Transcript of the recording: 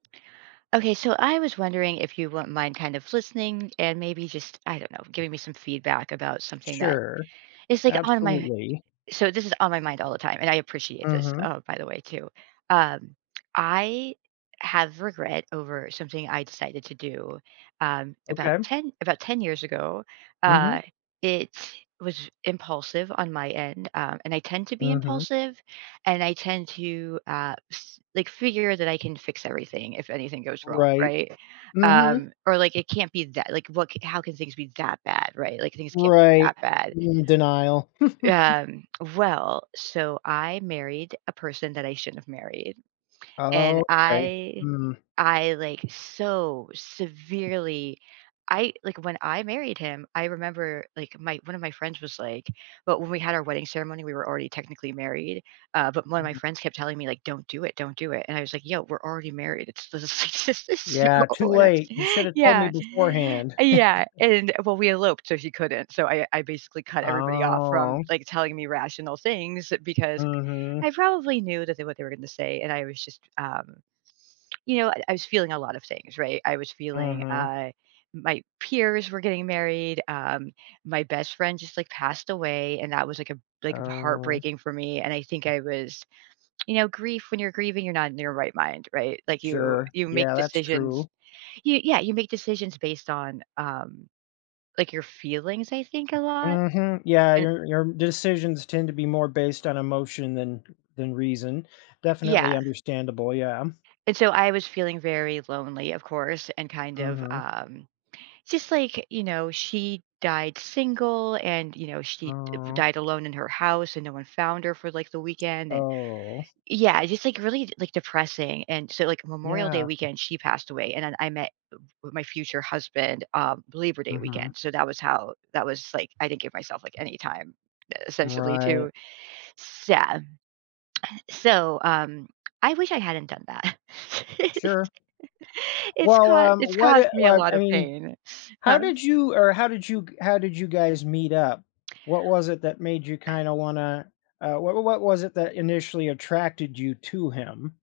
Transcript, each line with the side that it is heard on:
right: Okay, so I was wondering if you won't mind kind of listening and maybe just, I don't know, giving me some feedback about something that,
left: Sure.
right: is like, on my
left: Absolutely.
right: so this is on my mind all the time, and I appreciate this,
left: Mhm.
right: oh, by the way, too. Um, I have regret over something I decided to do, um, about
left: Okay.
right: 10 about 10 years ago. Uh,
left: Mhm.
right: it was impulsive, on my end, um, and I tend to be
left: Mhm.
right: impulsive. And I tend to, uh, s like, figure that I can fix everything, if anything goes wrong,
left: Right.
right: right?
left: Mhm.
right: Um, or like, it can't be that like, what how can things be that bad? Right? Like, things can't be
left: Right.
right: that bad.
left: In denial.
right: Um, well, so I married a person that I shouldn't have married. And
left: Okay.
right: I
left: Mm.
right: I, like, so severely I like, when I married him, I remember, like, my one of my friends was like but when we had our wedding ceremony, we were already technically married. Uh, but one of my
left: Mm.
right: friends kept telling me like, "Don't do it. Don't do it." And I was like, "Yo, we're already married." It's this is just this is so
left: Yeah, too
right: whatev
left: late, you should have told me
right: Yeah.
left: beforehand.
right: Uh, yeah. And well, we eloped so he couldn't. So I I basically cut everybody off from,
left: Oh.
right: like, telling me rational things because
left: Mhm.
right: I probably knew that they what they were gonna say, and I was just, um, you know, I was feeling a lot of things, right? I was feeling,
left: Mhm.
right: I my peers were getting married, um, my best friend just, like, passed away, and that was, like, a b
left: Oh.
right: heartbreaking for me. And I think I was, you know, grief when you're grieving, you're not in your right mind, right? Like, you
left: Sure.
right: you make
left: Yeah, that's
right: decisions.
left: true.
right: You yeah. You make decisions based on, um, like, your feelings, I think, a lot?
left: Mhm, yeah.
right: And
left: Your your decisions tend to be more based on emotion than than reason. Definitely
right: Yeah.
left: understandable, yeah.
right: And so I was feeling very lonely, of course, and kind of,
left: Mhm.
right: um, just like, you know, she died single and, you know, she, uh, b
left: Mm.
right: died alone in her house and no one found her for, like, the weekend, and
left: Oh.
right: Yeah, it's just, like, really, like, depressing. And so, like, in Memorial Day
left: Yeah.
right: weekend, she passed away. And then I met m m my future husband, uh, Believer Day
left: Mhm.
right: weekend. So that was how that was, like, I didn't give myself, like, any time, essentially, to
left: Right.
right: s yeah So, um, I wish I hadn't done that.
left: Sure.
right: It's
left: Well,
right: cau
left: um,
right: it's
left: what
right: caused
left: eh,
right: me a
left: what
right: lot
left: I
right: of
left: mean,
right: pain.
left: how
right: Huh?
left: did you or, how did you how did you guys meet up? What was it that made you
right: Eh
left: kinda wanna, uh, wh wha what was it that initially attracted you to him?